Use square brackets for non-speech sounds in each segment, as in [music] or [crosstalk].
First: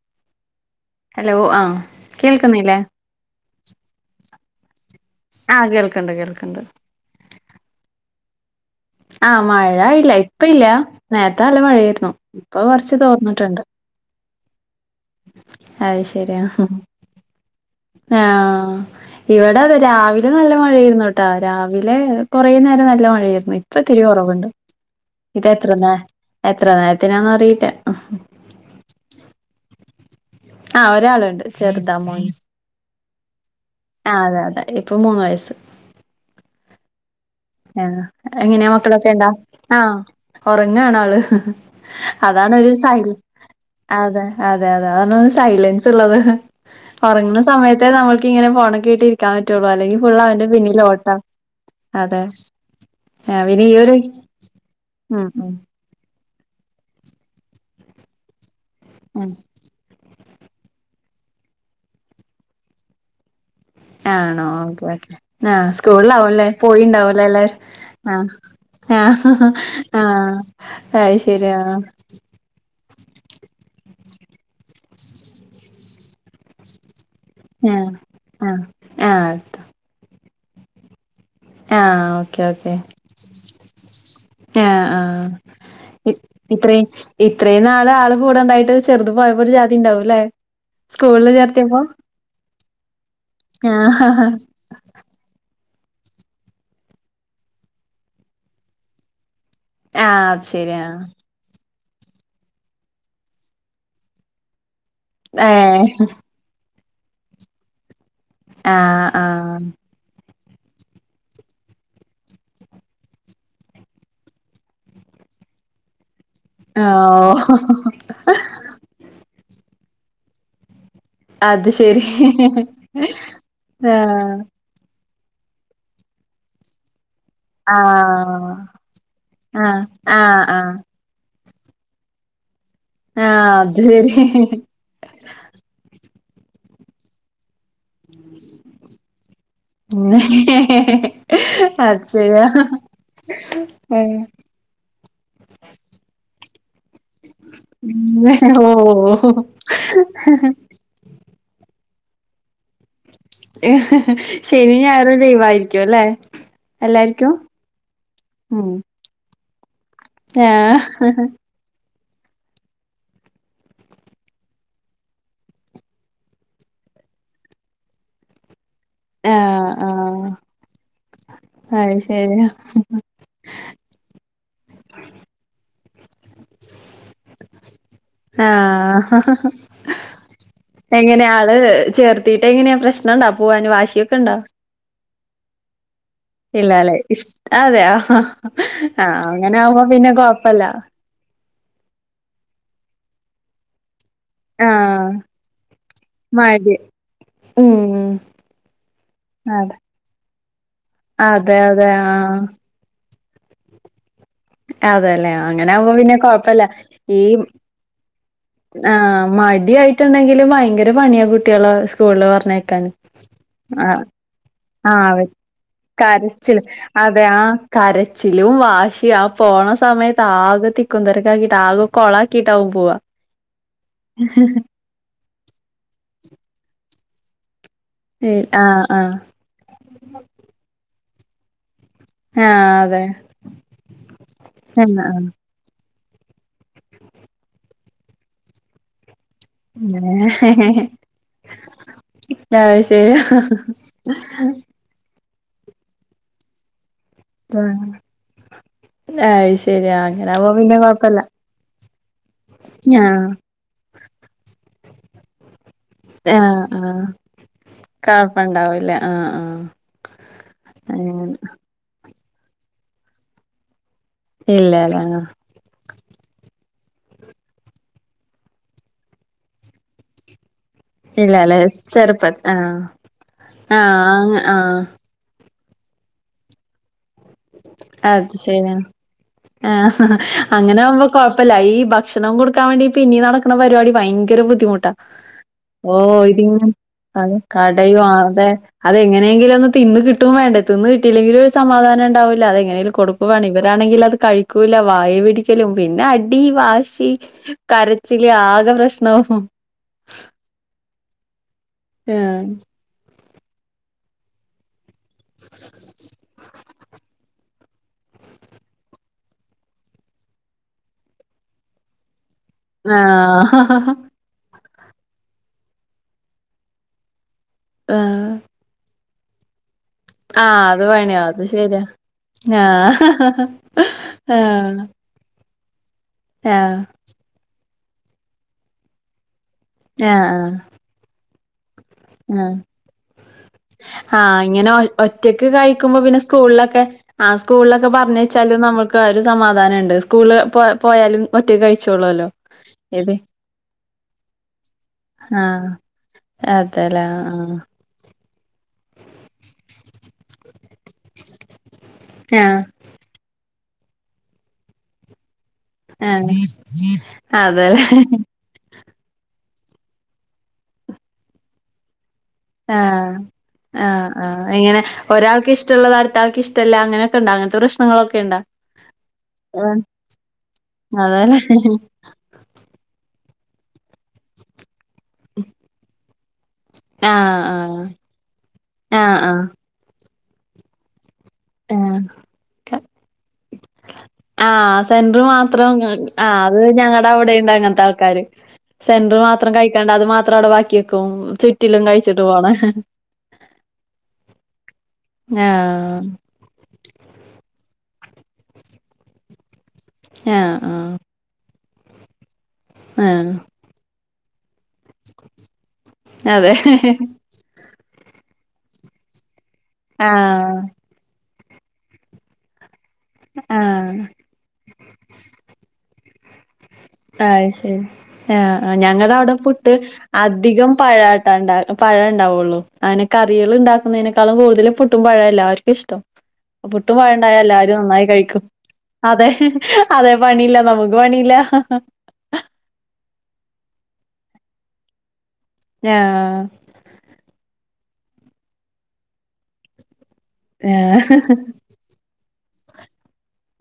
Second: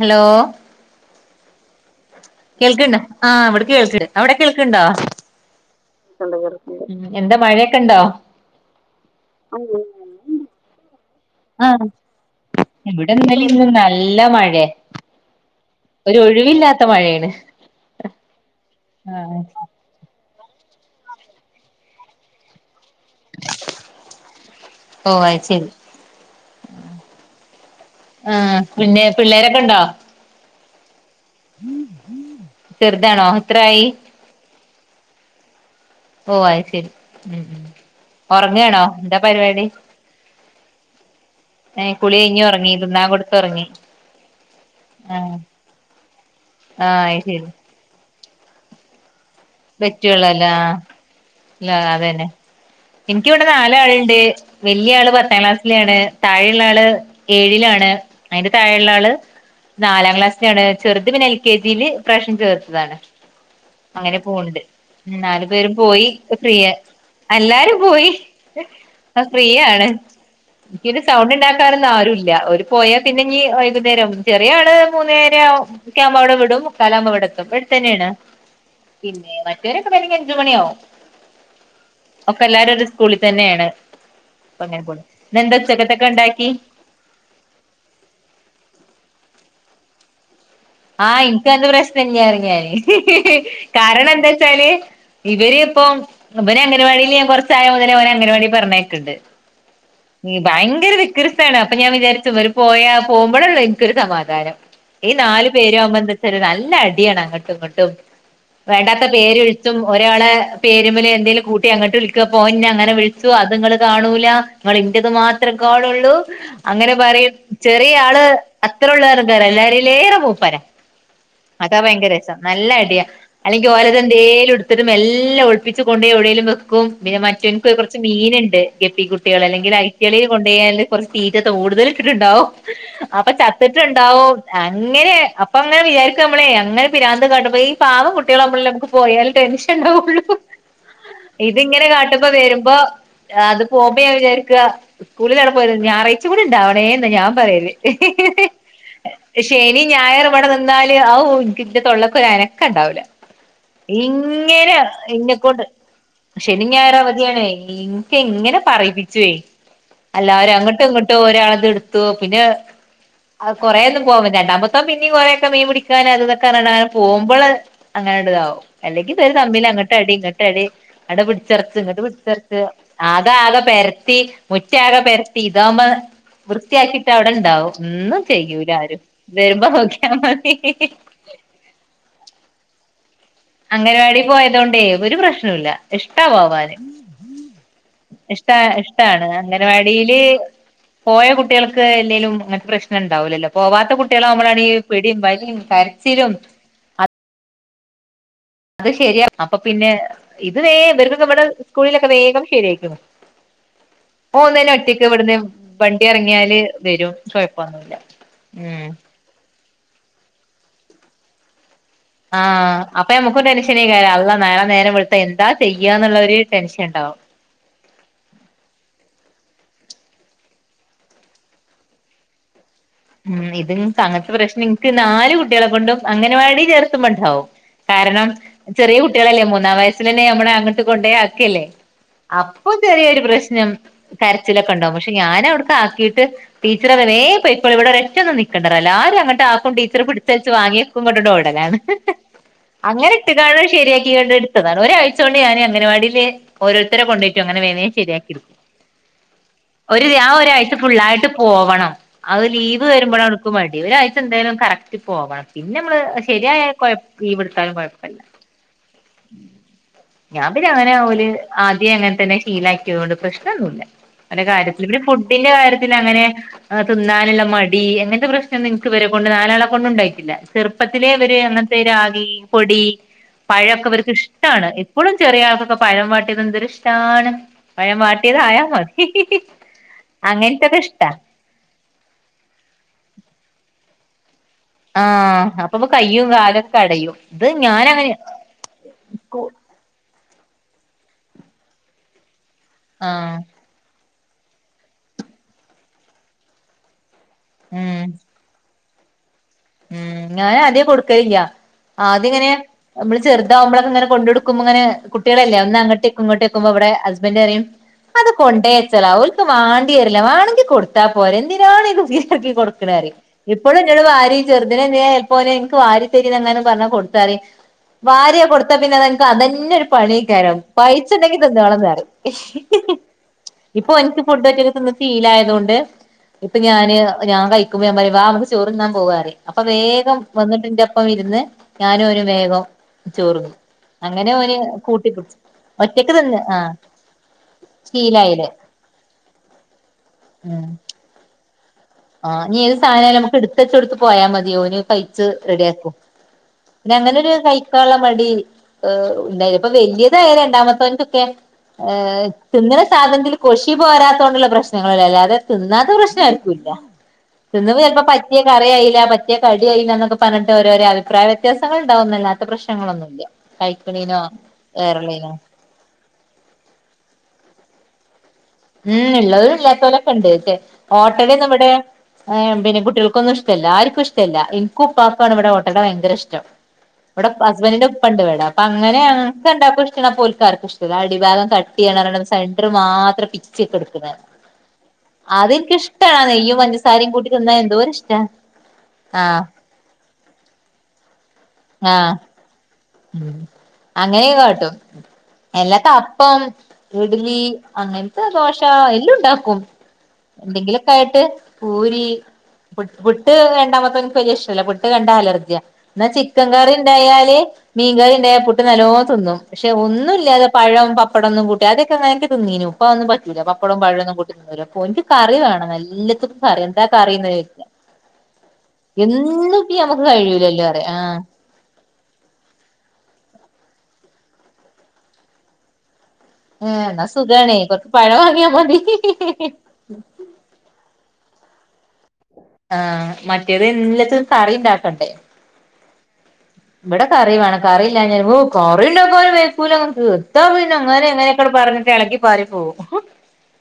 Hello hello ആഹ് കേൾക്കുന്നില്ലേ കേൾക്ക് ഇണ്ടേ ആഹ് ഇവടെ കേൾക്ക്ണ് അവടെ കേൾക്കെ ഇണ്ടോ ആഹ് കേൾക്കണ്ട് കൊണ്ടേ കേൾക്കണ്ട് കൊടുക്കണ്ട് എന്താ മഴയൊക്കെ ഒണ്ടോ ആഹ് മഴ ഇല്ല ഇപ്പാ ഇല്ല നേരത്തെ നല്ലാ ആഹ് മഴയാരുന്നു ഇപ്പൊ കൊറച്ച് തോർന്നട്ട് ഒണ്ട് നല്ലാ മഴയാ അത് ഒര് ശരിയാ ഒഴിവില്ല്യാത്ത മഴാണ് ആഹ് ഇവടെ അത് രാവി ലെ നല്ല മഴായര്ന്നു കേട്ടാ രാവിലെ കൊറേ നേരം നല്ലാ മ ഴാര്ന്ന് ഇപ്പാ ഇത്തിരി കൊറവോണ്ട് ഓ അത് ഇത് ശരി എത്ര നേ എത്ര നേരത്തിനാ എന്ന് അറിയില്ലാ ആഹ് പിന്നെ പിള്ളേരൊക്കെ ഒണ്ടോ ആഹ് ഒരാളോണ്ട് ചെറുതാ മോന് ചെറ്താണോ എത്രാ ആയി ആഹ് അതെ അതെ ഇപ്പൊ മൂന്ന് വയസ്സ് ഓ ആയ് ശെരി ആഹ് എങ്ങനെയാ മക്കളൊക്കെ എന്താ എണ്ടോ പരിപാടി ആഹ് ഒറങ്ങണ് അള് ഏഹ് കുളി കഴിഞ്ഞ് അതാണ് ഉറങ്ങി ഒര് സൈ തിന്നാൻ കൊടുത്ത് ഉറങ്ങി അതെ അതെ അതെ ആഹ് സൈലൻസ് ഇള്ളത് ആഹ് അത് ശരി ഒറങ്ങ്ന്നാ സമയത്തെ നമ്മള് ഇങ്ങനെ ഫോണൊക്കെ ആയിട്ട് ഇരിക്ക്യാൻ പറ്റുള്ളു അല്ലെങ്കി ഫുള്ള് അവന്റെ പിന്നില് ബെറ്റുകളല്ല ഓട്ടം അതെ എനിക്ക ആ, ഇവടെ പിന്നെ ഈ നാലാള് ഒരു ഇണ്ടേ വല്ല്യയാ ആള് ഉം പത്താം ഉം ക്ലാസ്സിലാണ് താഴെ ഒള്ള ആള് ഏഴിലാണ് അയിന്റെ താഴെ ഒള്ള ആള് ഉം നാലാം ക്ലാസ്സിലാണ് ചെറുത് പിന്നെ എൽ കെ ജില് ഈ പ്രാവ്ശ്യം ചേർത്തതാണ് അങ്ങനെ ആണോ പോണ്ട് ഓക്കെ ഓക്കെ നാല് ആ പേരും പോയി ഇപ്പേ സ്കൂളിലാവുംല്ലേ ഫ്രീ പോയിണ്ടാവൂലേ എല്ലാരും പോയി ആ ആ ഇപ്പേ ഫ്രീയാണ് ആ എനിക്ക് പിന്നെ അത് സൗണ്ട് ശരി ആ ഇണ്ടാക്കാനൊന്നും ആരും ഇല്ല ഒര് പോയാ പിന്നെ ഇനി വൈക്ന്നേരം ചെറിയ ആള് മൂന്നേരെ എക്കേ ആമ്പേ അവടെ വിടും മുക്കാലാവ്മ്പോ ഇവടെ എ ആ ത്തുംതന്നെയാണ് ആ ആ പിന്നെ അടുത്ത. മറ്റരൊക്കെ വെരല്ലെങ്കി അഞ്ച് മണി ആവും ആ ഓക്കെ ഒക്കെ എല്ലാരും ഓക്കെ ഒര് സ്കൂളി തന്നെ ആണ് ആ അപ്പേ അങ്ങനെ ആ പോണ് ഇന്ന് ഉച്ചത്തൊക്കെ ഇ- ഒണ്ടാക്കി ഇത്രയും ഇത്രയും നാള് ആള് കൂടെ ഒണ്ടായിട്ട് ചെറുത് പോയപ്പോ ഒര് ജാതി ഇണ്ടാവും അല്ലേ ആഹ് എനക്ക് പ്രശ്നം [unintelligible] ആഹ് ആഹ് അത് ശരി ആഹ് ഏഹ് കാരണം എന്താ വെച്ചാല് ഇവരെ ഇപ്പം ഇവര് അംഗൻവാടില് ഞാൻ കൊറച്ച് ആയ മുതലേ അവനേ അംഗൻവാടി പറഞ്ഞ് അയ്ക്ക് ഇണ്ട് നീ ബയങ്കര വിക്റ് ത്തെ അപ്പൊ ഞാൻ വിചാരിച്ചും ഇവര് പോയാ പോമ്പോഴല്ലോ എനിക്കൊര് സമാധാനം ഈ നാലും നല്ല അടിയാണ് അങ്ങാട്ടും ഇങ്ങാട്ടും വേണ്ടാത്തെ ആഹ് പേര് വിളി ആഹ് ച്ചും ഒരാളെ പേരുമ്പല് എന്തെങ്കലും കൂട്ടി അങ്ങട്ട് വിളിക്കം അപ്പേ ഒന് എന്നെ അങ്ങനെ വിളിച്ചു അത് ഇങ്ങള് കാണൂലാ നിങ്ങള് എന്റെയെത് മാത്രേ കാണുളളു അങ്ങനെ പറയും ഓഹ് ചെറിയ ആള് അത്ര ഒള്ള് കാര്യല്ല എല്ലാരില് എറെ മുപ്പാരാ അത് അതാ ശരി പയങ്കര രെസം നല്ല അടിയാ അല്ലെങ്കി ഓല് ആഹ് എന്തേലും എടു ട്ത്ത്ട്ട് മെല്ലാം ഒളിപ്പിച്ച് കൊണ്ടേ എവ്ടെലും വെക്കും പിന്നെ മറ്റ് [unintelligible] എനിക്ക് കൊറച്ച് മീന് ആഹ് ഇണ്ട് ഗെപ്പി കുട്ടിള് അല്ലെങ്കി ആഹ് അയ്റ്റള് ആഹ് ആഹ് കൊണ്ട്‌യാല് കൊറച്ച് തീറ്റ കൂടുതല് ഇട്ട് ഒണ്ടാവും അപ്പാ ആഹ് ചത്തിട്ട് അത് ശരി ഇണ്ടാവും അങ്ങനെ അപ്പൊ അങ്ങനെ വിചാരിക്കും നമ്മളെ അങ്ങനെ പിരാന്ത് കാട്ട്മ്പം ഈ പാവം കുട്ടിളെ നമ്മളേ പോയല് ടെൻഷ ൻ ഉം. ഇണ്ടാവേള്ളു ഇത് ഇങ്ങനെ അത് കാട്ട്മ്പോ ശരിയാ വെര്മ്പോ അത് പോമ്പോ ഞാൻ ഏഹ് വിചാ ക്കാ സ്കൂളിലാണ് പോയത് ഞായറഴ ച്ചു ഇണ്ടാ വെണേന്ന് ഞാൻ പറയല് ഓഹ് ശനിയും ഞായറും എന്നാല് ആവു എന്റെ തൊള്ളക്കൊര അനക്കം ഇണ്ടാവില്ലാ ഇങ്ങേനെ ശനി ഞായറും എന്നേക്കൊണ്ട് ലീവായിരിക്കും അല്ലേ ശനി എല്ലാർക്കും ഞായറാവധിയാണ് ഇനിക്ക് എങ്ങനെ ഉം പറയിപ്പ അല്ലരും ആഹ് അങ്ങട്ടും ഇങ്ങോട്ടും ഒരാളത് എടു പിന്നെ കൊറേൊന്നും പോവ രണ്ടാമത്തോ പിന്നെ കുറെയൊക്കെ മീൻ പിടിക്കാനൻ അതൊക്കെ നടൻ പോകുമ്പോള് അങ്ങനെണ്ട് താവും അല്ലെങ്കി ഇതൊ ഒരു തമില്ല ആഹ് അങ്ങട്ടടി ആഹ് ഇങ്ങട്ടടി അവിടെ പിടിച്ചെറച്ച് അത് ഇങ്ങോട്ട് ശരിയാ പിടിച്ചിറച്ച് ആഹ് ഇതാകെ പെരത്തി മുറ്റ ആകെ പെരത്തി ഇതാകുമ്പോ വൃത്തിയാക്കിട്ട് അവിടെ ഇണ്ടാവുംന്ന് ഒന്നും ചെയ്യൂല ആരും ആഹ് വരുമ്പോ നോക്കിയാ മതി ഇങ്ങനെ ആള് ചേർത്തിട്ട് എങ്ങനെയാ പ്രശ്നംണ്ടാ പോവാന് വാശിയൊക്കെ ഉണ്ടാ ണ്ടേ ഒരു പ്രശ്നുല്ല ഇല്ലല്ലേ ഇഷ അതെയ ആഹ് ഇഷ്ട ഇഷ്ടാണ് അങ്ങനെ ആവുമ്പോ പിന്നെ അംഗനവാടിയില് കൊഴപ്പല്ല പോയ കുട്ടികൾക്ക് എന്തെങ്കലും അങ്ങനത്തെ പ്രശ്നം ഉണ്ടാവലല്ലോ പോവാത്ത കു കുട്ട്യാനമ്മളണ ഈ ആഹ് പിടിം വലിം കരച്ചിലും ഉം ഉം അത് ശരിയാ അപ്പൊ അതെ പിന്നെ ഇത് വേ ഇവർക്കൊക്കെ ഇവിടെ അതെ അതെ സ്കൂളിലൊക്കെ ആഹ് വേഗം ശരിയായിക്കണ് ഓൻ ഒന്നും ഒറ്റക്ക് അതെല്ലേ ഇവിടുന്ന് അങ്ങനെ ആവുമ്പോ വണ്ടി പിന്നെ ഇറങ്ങിയാല് കൊഴപ്പല്ല വരും ഈ കുഴപ്പൊന്നുല്ല ആഹ് മടിയായിട്ടുണ്ടെങ്കിൽ ഭയങ്കര പണിയാ കുട്ടികളോ ആഹ് അപ്പൊ നമ്മുക്കൊരു ടെൻഷന കാര്യം അല്ല നേര നേരം വെളുത്ത ആഹ് എന്താ ചെയ്യന്നുള്ള ഒരു കരച്ചില് ടെൻഷൻ ഉണ്ടാവും അതെ ആഹ് കരച്ചിലും വാശിയും ആ പോണ സമയത്ത് ആകെ തിക്കുന്തരക്ക ആക്കിട്ട് ആകെ കൊള ആക്കിയിട്ടവും പോവാ ഉം ഇത് അങ്ങനത്തെ പ്രശ്നം ഇനിക്ക് നാല് കുട്ടികളെ കൊണ്ടും അങ്ങനെ വാടി ചേർത്തുമ്പോ ഉണ്ടാവും കാരണം ആഹ് ചെറിയ ആഹ് കുട്ടികളല്ലേ മൂന്നാം വയസ്സൽ തന്നെ നമ്മളങ്ങോട്ട് കൊണ്ട ആക്കല്ലേ അപ്പൊ ആഹ് അതെ ചെറിയൊരു പ്രശ്നം കരച്ചിലൊക്കെ ഉണ്ടാകും എന്നാ പക്ഷെ ഞൻ അവിടക്ക ആക്കിട്ട് ടീച്ചററി വേ പോയിക്കോളി ഇവടെരോറ്റൊന്നും നിക്കണ്ട എല്ലാരും അങ്ങട്ട ടീച്ചർ പിടിച്ചലച്ച് വാങ്ങിക്കുമ്പോടെ ഓടലാണ് അത് അങ്ങനെ ശരിയാ ഇട്ട് കാണൻ ശരിയാക്കിണ്ട് എടുത്തതാണ് ഒരാഴ്ച കൊണ്ട് ഞാാന് അംഗൻവാടിയില് ഓരരുത്തരെ കൊണ്ടയിട്ട് അങ്ങനെ ആ, വേനയും ശരിയാക്കിരിക്കും അത് ശരി ഒരു ഞാൻ അങ്ങനാവുമ്പോ ഒരാഴ്ച പിന്നെ കൊഴപ്പല്ല ഫുള്ളായിട്ട് പോവണം അത് ലീവ് വരുമ്പോഴ ആഹ് അവനുക്ക് മടി ഒരാഴ്ച എന്തായാലും കറക്റ്റ് പോകണം പിന്നെ നമ്മള് ശരിയായ ആഹ് കൊഴ ആഹ് ഈവിടുത്താലും കൊഴപ്പല്ല കൊഴപ്പണ്ടാവൂല്ല ആഹ് ആഹ് ഞാൻ പിന്നെ അങ്ങനെ ആവല് ആ അങ്ങനെന്നെ ശീലാക്കിയ കൊണ്ട് പ്രശ്നൊന്നല്ല കാര്ത്തി ഇല്ലല്ലേ ആഹ് ഫുഡിന്റെ കാര്യത്തി അങ്ങനെ തിന്നാനുള്ള മടി അങ്ങനത്തെ പ്രശ്നം ഇൻക്ക് വരെ കൊണ്ട് നാലാളെ കൊണ്ട് ഉണ്ടായിട്ടില്ല ചെറുപ്പത്തിലെ അവര് ഇല്ലല്ലേ അങ്ങനത്തെ ചെറുപ്പ രാഗി ആഹ് പൊടി പഴമൊക്കെ അവർക്ക് ആഹ് ഇഷ്ട്ടാണ് ആഹ് ഇപ്പഴും ചെറിയ ആൾക്കൊക്കെ പഴം വാട്ടിയത് എന്തെരു ഇഷ്ട്ടാണ് പഴ അത് മാട്ടിയത്യ ആയ ശരിയാണ് മതി അങ്ങനത്തൊക്കെ ഇഷ്ടാ അപ്പല്ല ഈ ഭക്ഷണം കൊടുക്കാൻ വേണ്ടി പിന്നീ നടക്കുന്ന പരിപാടി ഭയങ്കര ബുദ്ധിമുട്ട് ആഹ് അപ്പപ്പൊ ഓഹ് കയ്യും ഇതിങ്ങ കാലൊക്കെ കടയും അ ഇത് കടയും ഞാനങ്ങനെ അതെ അതെങ്ങനെയെങ്കിലും ഒന്ന് തിന്ന് കിട്ടും വേണ്ട തിന്ന് കിട്ടെല്ലെങ്കിൽ ഒരു സമാധാനണ്ടാവില്ല അതെങ്ങനെനെും കൊടുപ്പ് ആഹ് പണി ആണെങ്കിൽ അത് കഴിക്കൂല വായ പിടിക്കലും പിന്നെ അടി വാശി ഉം കരച്ചില് ആകെ പ്രശ്നവും ഉം ഞാൻ ആദ്യ കൊടുക്കലില്ല ആഹ് ആദ്യങ്ങനെ നമ്മള് ചെറുതാവുമ്പോൊക്കെങ്ങന കൊണ്ടോടടുക്കുമ്പോ ങ്ങെനെ കുട്ടികളല്ല ഒന്ന് അങ്ങട്ട ഇങ്ങോട്ട്ക്കുമ്പോ അവിടെ ഹസ്ബൻഡ് അറിയും അത് കൊണ്ടേ വച്ചളാ അവഓർക്ക് വാണ്ടി വരില്ല വാണെങ്കി കൊടുത്താ പോരെ എന്തിനാണ് ഇത് തിരുകി കൊടു [unintelligible] ഇപ്പോഴും ആഹ് ഞങ്ങള് വാരി ചെറ്ദിനന്നെൽപ്പോര് എനിക്ക് വാരി തരിന്ന് എങ്ങനും പറഞ്ഞ കൊടുത്താര് ആഹ് വാര്യ കൊടുത്താ പിന്നെ അതന്നെ. ക്കതന്നെരു. ആ പണിക്കാരം അത് പണിയാ പഴിച്ചുണ്ടെങ്കി അത് ശരിയാ തിന്നാണന്ന്റിയും. ആഹ് ഇപ്പൊ എനിക്ക് ഫുഡ്റ്റ ആഹ് തിന്നി ഫീലായതുകൊണ്ട് ഇപ്പൊ ആഹ് ഞാന് ഞാൻ കഴിക്കുമ്പോ ഞാ പറയ വാ നമ്മുക്ക് ചോറ്ന്നാൻ പോകറയും. അപ്പൊ വേഗം ആഹ് വന്നിട്ടിന്റെപ്പം ഇരുന്ന് ഞാനും ഒരു ആഹ് വേഗം ചോർന്നു. ആഹ് ഇങ്ങനെ ഒ ഒറ്റക്ക് കഴിക്കുമ്പോ ഒറ്റക്ക് പിന്നെ തിന്ന് ആഹ് സ്കൂളിലൊക്കെ ആ സ്കൂളിലൊക്കെ പറഞ്ഞ് ശീലായില്ലേ വെച്ചാല് നമ്മക്ക്. ഒരു സമാധാനണ്ട് സ്കൂള് പോ ഉം പോയാല്. ഒറ്റക്ക് കഴിച്ചോളും. ആഹ് ഇഞ്ഞി ഏത് സാധനായാലും നമുക്ക് എടുത്തെച്ചോടുത്ത് പോയാ മതി ഓന് തയിച്ച് ആഹ് റെഡിയാക്കും. പിന്നെ അതെല്ലേ അങ്ങനൊരു ആഹ് തയ്ക്കാനുള്ളമടി ഓ ഉണ്ടായിത് ഇപ്പോ വല്ലിതായ രണ്ടാമത്തവൻ. ക്കാൻ അ ആഹ് തിന്നണസാധനത്തിൽ കൊഷി പോരാത്തകൊണ്ടുള്ള പ്രശ്നങ്ങളല്ലേ അല്ലാതെ. തിന്നാത്തപ്രശ്നം ആഹ് ആർക്കുല്ല. തിന്നത് അതെല്ലേ ചിലപ്പോ പറ്റിയ കറി ആയില്ല പറ്റിയ കടിയായില്ല എന്നൊക്കെ പറഞ്ഞിട്ട് ഓരോരോ അഭിപ്രായ വ്യത്യാസങ്ങൾണ്ടാവുന്നല്ല. ആഹ്, ആഹ്, ആഹ് എങ്ങനെ കേറളീനോ ഒരാൾക്ക് ഇഷ് ഇഷ്ടള്ളത് അടുതാൾക്ക് ഇഷ്ടയില്ല അങ്ങനെയൊക്കെണ്ട അങ്ങനത്തെ പ്രശ്നങ്ങളൊക്കെണ്ട. ഉം ഇള്ളതും ഇല്ലാത്തോലൊക്കെ ഉണ്ട് ക്ഷേ ഓട്ടട അതേല്ലേ നമ്മടെ. ഏ പിന്നെ കുട്ടികൾക്കൊന്നും ഇഷ്ടല്ല ആർക്കും ഇഷ്ടല്ല എനിക്കും ഉപ്പാപ്പാണ് ഇവിടെ ഓട്ടട ഭയങ്കര ഇഷ്ടം. ഇവിടെ ആഹ് ആഹ് ഹസ്ബന്റിന്റെ ഉപ്പണ്ട് ഇവടെ അപ്പോ അങ്ങനെ ആഹ് ഞങ്ങക്ക് രണ്ടാക്കും ഇഷ്ടള്ള പോൽക്കാർക്കും ഇഷ് അടിഭാഗം ആഹ് കട്ടിയാണറഞ്ഞിട്ട് അത് സെന്റർ ആഹ് മാത്രം പിച്ചിയക്കടുക്കണ കാണാം. ആഹ് സെന്ററ് മാത്രംയിങ്ങ ആഹ് നെയ്യും അത് ഞങ്ങട പഞ്ചസാരയും കൂട്ടി അവിടെണ്ട് തിന്നാൻ അങ്ങനത്തെ എന്തോരിഷ്ടാ ആൾക്കാര്. സെന്റർ ആഹ് മാത്രം കഴിക്കാണ്ട് അത് മാത്രം അവിടെ ബാക്കിവെക്കും മ് ചുറ്റിലും കഴിച്ചിട്ട് പോണ. അങ്ങനെ കാട്ടും ആഹ് എല്ലാത്തപ്പം പ്പം ഇഡ്ലി അങ്ങനത്തെ ദോശ എല്ലാം ഉണ്ടാക്കും. ആഹ് എന്തെങ്കിലു ആഹ് ലായിട്ട് പൂരി, പുട്ട് ആഹ് വേണ്ട മക്കക്ക് വല്യായിഷ്ടയില്ല പുട്ട്. ട്ട്കണ്ട അലർജിയ. എന്നാ ചിക്കൻ അതെ കറി ഉണ്ടായാല് മീൻകറി ഉണ്ടായ പുട്ട് നലോ തിന്നും. പക്ഷെ ഒന്നുല്ലാതെ ആഹ് പഴവും പപ്പടൊന്നും കൂട്ടി അതൊക്കെങ്ങനക്കെ തിന്നിനു. ഇപ്പൊന്നും പറ്റൂല പപ്പടോം ആഹ് പഴൊന്നും കൂട്ടിതിന്നുല ഓൻക്ക് കറി വേണം. നല്ലത്തും. അത് ശരി ആഹ് ഞങ്ങളടെ എന്നും പുട്ട് ഇപ്പ നമുക്ക് കഴിയൂലല്ലോ അധികം പറയാ ആഹ് പഴാട്ടാണ്ട പഴം ഉണ്ടാവുള്ളൂ അങ്ങനെ കറികൾ ഉണ്ടാക്കുന്നതിനെക്കാളും കൂടുതലും പുട്ടും പഴവുംല്ലാവർക്കും ഇഷ്ടം. ഏഹ് പുട്ടും എന്നാ പാഴവുണ്ടായ സുഖാണേ എല്ലാരും കൊറച്ച് നന്നായി പഴം കഴിക്കും. വാങ്ങിയാ മതി അതെ. അതെ പണിയില്ല നമുക്ക് പണിയില്ല. ആഹാ മറ്റേത് എല്ലാത്തിനും കറി ഉണ്ടാക്കണ്ടേ. ഞാ ഇവിടെ കറി വേണം കറിയില്ലഞപ്പോ ഉകറിയില്ലപോ വെക്കുലന്ന് പറയും. ഇതാ പിന്നെ അങ്ങനെ ആഹ് എങ്ങനെക്കെട് പറഞ്ഞിട്ട് എളക്കി പാറി പോവും.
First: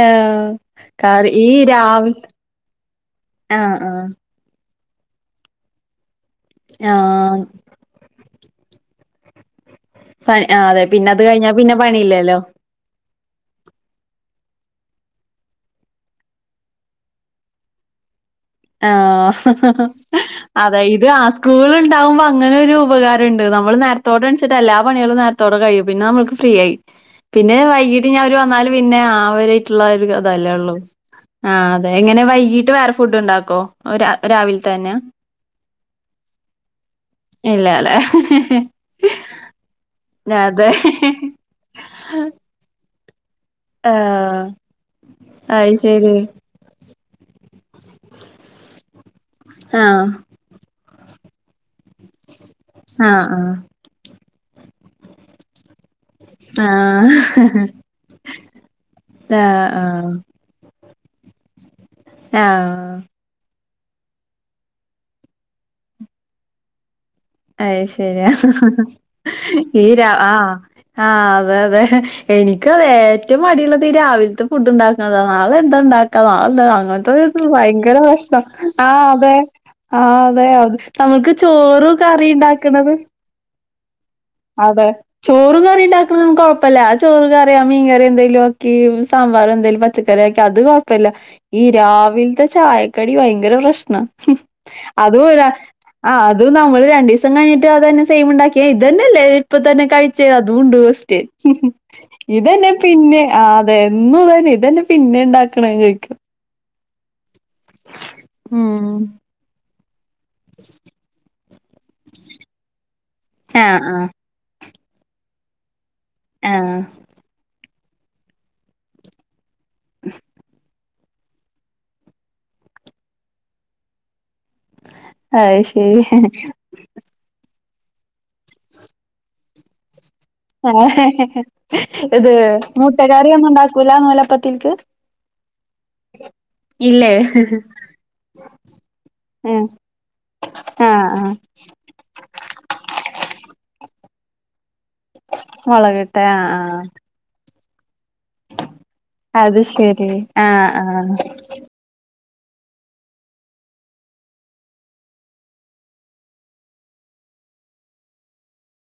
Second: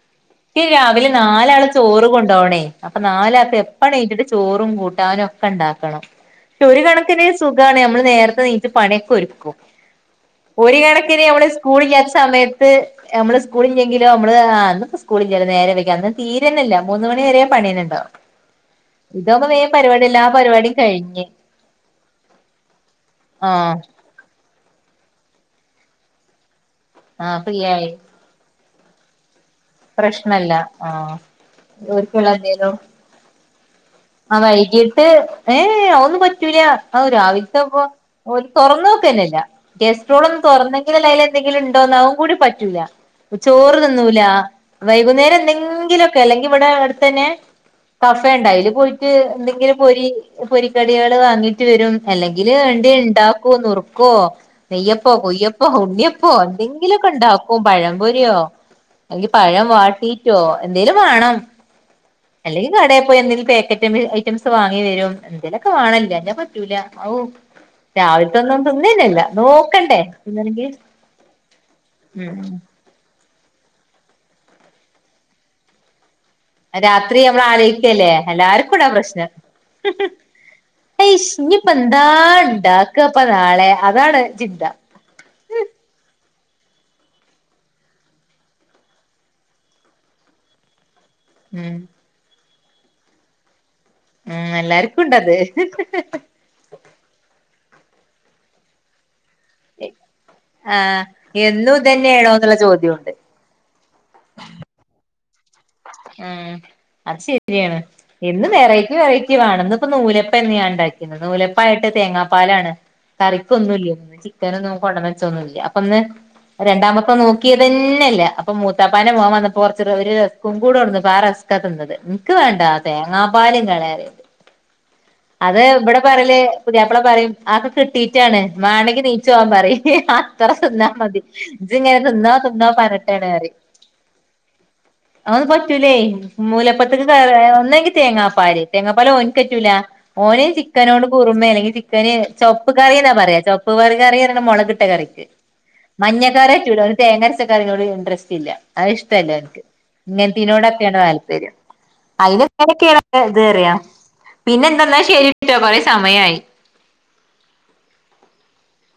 ആഹ് ഈ രാവിലെ കറി ഈ നാലാള് ചോറ് രാവി കൊണ്ടോണേ അപ്പൊ നാലാത്ത് ആഹ് ആഹ് എപ്പഴയെറ്റ്ച്ച് ചോറും കൂട്ടാനൊക്കെ ഇണ്ടാക്കണം ക്ഷെ ഒരു കണക്കിന് ആഹ് സു ഖാണ് നമ്മള് നേരത്തെ എണിറ്റ് പണിയൊക്കെ ഒരുക്കും പണി ആഹ് ഒരു അതെ പിന്നെ അത് കണക്കിന് നമ്മള് കഴിഞ്ഞാ പിന്നെ സ്കൂളില്ലാത്ത പണിയില്ലല്ലോ സമയ പേ. നമ്മള് സ്കൂളില്ലെങ്കിലോ നമ്മള് ആഹ് ഇന്നിപ്പ സ്‌കൂളില്ല നേരെ വെക്കാം അന്ന് തിരന്നല്ല മൂന്ന് മണി വരെ പണി തന്നെയുണ്ടാവ. [inaudible] ആഹാ അതാഇത് കഴിഞ്ഞ് ആസ് സ്കൂള് ഉണ്ടാവുമ്പോ അങ്ങനെ ഒരു ഉപകാരം ഉണ്ട് നമ്മള് ആഹ് നേ തൊടണ്ച്ചിട്ട് എല്ലാ പണികളും നേരത്തോടെ കഴിയും. പിന്നെ നമ്മൾക്ക് ഫ്രീ ആയി ആഹ് പിന്നെ ഫ്രീ ആയി വൈകിട്ട് ഇഞ്ഞി അവര് വന്നാല്. പിന്നെ ആവരായിട്ട്ള്ള [unintelligible] പ്രശ്നല്ല ഇതല്ലേള്ളൂ ആഹ് ആഹ് അതെ എങ്ങനെ ഓര്ക്കുള്ള വൈകിട്ട് വെറേ സ് ഫുഡ് ണ്ടാക്കോ? ആഹ് വൈകിട്ട് ഏഹ് ഏഹ് അതൊന്നും പറ്റൂല അഹ് ഇല്ല രാവില്ത്തെപ്പോ അല്ലെ ഓര് തൊറനോക്കനെല്ല. ഗസ്ട്രോളൊന്ന് അതെ തൊർന്നെങ്കിലല്ലെ അയ്‌ല് എന്തെങ്കിലുണ്ടോന്ന് അതും കൂടി പറ്റൂല്ല. ചോറ് തിന്നൂല ആഹ് വൈകുന്നേരം അത് ശരി എന്തെങ്കിലൊക്കെ അല്ലെങ്കി ഇവടെ അട്ത്തെന്നെ കഫേണ്ട് അയ്ല് പോയിട്ട് എന്തെങ്കിലും ആഹ് പൊരി പൊരിക്കടികള് വാങ്ങിട്ട് വരും അല്ലെങ്കില് ആഹ് എന്തേണ്ടാക്കും നുറുക്കോ നെയ്യപ്പോ പോയ്യപ്പോ ഉണിയ പ്പോ ആഹ് എന്തെങ്കിലൊക്കെണ്ടാക്കും ആഹ് പഴംപൊര്യോ അലങ്കി ആഹ് പഴം വാട്ടീറ്റോ എന്തേലും വാണം ആഹ് അല്ലെങ്കി കടേ ആഹ് പോയി എന്തെങ്കിലും പേക്ക [unintelligible] ഐറ്റംസ് വാങ്ങി വരും എന്തേലൊക്കെ വാണം ഇല്ലഞാ പറ്റൂല ഔ. അയ് ശെര്യാ രാവിലത്തൊന്നും തിന്നന്നെല്ല ഈ നോക്കണ്ടേ ര ആഹ് തിന്നണെങ്കിൽ ആഹ് അതെയതെ ഉം എനിക്കതെ ഏറ്റും മടിള്ളത് രാവിൽത്തെ ഫുഡ് ണ്ടാക്ക്ണത നാളെ എന്താണ്ടാക്കാ നാളെ ന്താ രാത്രി അങ്ങൻത്തൊരുത് നമ്മൾ ഭയങ്കര ആലോചിക്കല്ലേ പ്രശ്ന എല്ലാർക്കും അതാ ആഹ് പ്രശ്നം അതെ. ആഹ് അതെ അത് ഞമ്മക്ക് ചോറും കറി ണ്ടാക്ക്ണത് പ്പ നാളെ അതാണ്. ചിന്ത അടെ. ചോറും കറി ണ്ടാക്ക്ണൊന്നു കൊഴപ്പല്ല ആ ചോറും കറി ആ മീൻകറി എന്തേങ്കിലു ആക്കി സാമ്പാറെന്തേലും പ ച്ചക്കറിയക്കി അത് കൊഴപ്പല്ല ഈ ഉം രാവിൽത്തെ ചായക്കടി ഭയങ്കര പ്രശ്ന. ഉം എല്ലാർക്കും ഉണ്ടത് അത്‌പോരാ ആഹ് അ ത് നമ്മള് രണ്ടീസം കഴിട്ട് അത്തന്നെ സെയ്മ്ണ്ടാക്ക്യാ ഇതന്നെല്ലേ ഇപ്പ തന്നെ കഴിച്ച് അതുണ്ട് ആഹ് ഫസ്റ്റ് എന്നും ഇതന്നെയാണോ എന്നുള്ള ഇതെന്നെ ചോദ്യമുണ്ട് പിന്നെ ആഹ് അതെ എന്നു തെന്നെ ഇതെന്നെ പിന്നെണ്ടാ ഉം അത് ശെര്യാണ്. എന്നും വെറൈറ്റി ഉം വെറൈറ്റി വേണം ഇന്ന് പ്പം നൂലപ്പെന്ന്യാണ്ടാക്ക്ന്നത് നൂലപ്പായിട്ട് തേങ്ങാപ്പാലാണ്. ആ കറിക്കൊന്നുല്ല ആ ചിക്കനൊന്നു കൊണ്ടന്നെച്ചൊന്നുല്ല അപ്പൊന്ന് ആ രണ്ടാമത്തെ നോക്ക്യ തെന്നെല്ല അപ്പൊ മൂത്താപ്പാന്റെ മോൻ വന്നപ്പോ കൊറ്ച്ച് റ് ഒര് കൂടൊട്ന്ന് പാ റസ്കാ തിന്നത് ഇൻക്ക് വേണ്ടാ തേങ്ങാപ്പാല്ങ്ങളെ അത് ഇബടെ പറ്യല് പുതിയാപ്പള പറയിം ആക്കെ കിട്ടീട്ടാണ് മാണെങ്കി നീ ച്ചോവാൻ പറയ്. ത്തറ തിന്നാ മതി ഇജ് ങ്ങനെ ഇത് തിന്നോ തിന്നോ മുട്ടക്കറി ഒന്നും പർഞ്ഞിട്ടാണാറിം. ഉണ്ടാക്കൂല നൂലപ്പത്തിൽക്ക് അതൊന്നും പറ്റൂലേയ് നൂലപ്പത്ത്ക്ക് ഇല്ലേ ക ഒന്നെങ്കി തേങ്ങാപ്പാല് ഉം തേങ്ങാപ്പാലോൻകറ്റൂല ഓന് ആ ചിക്കനോട് ആ കുറുമെ അല്ലെങ്കി ചിക്കന് ചൊവപ്പ് കറിന്നാ പറയാ ചൊവപ്പ് പറി കറ്യാർണെ മൊളക് ട്ടകറിക്ക് മുളകിട്ടെ ആ ആ മഞ്ഞക്കറ്യറ്റൂല ഓന് തേങ്ങരച്ചക്കറിനോട് ഇൻട്രസ് റ്റ്ല്ല അത് അത് ഇഷ്ടല്ലോൻക്ക് ശരി ആ ഇങ്ങൻത്തീനോടൊക്കെണ് ആ താല്പര്യം. അതിന് [unintelligible] ത് റ്യാ പിന്നെന്തെ ന്നാ ശെരിട്ടോ കൊറെ സമയായി.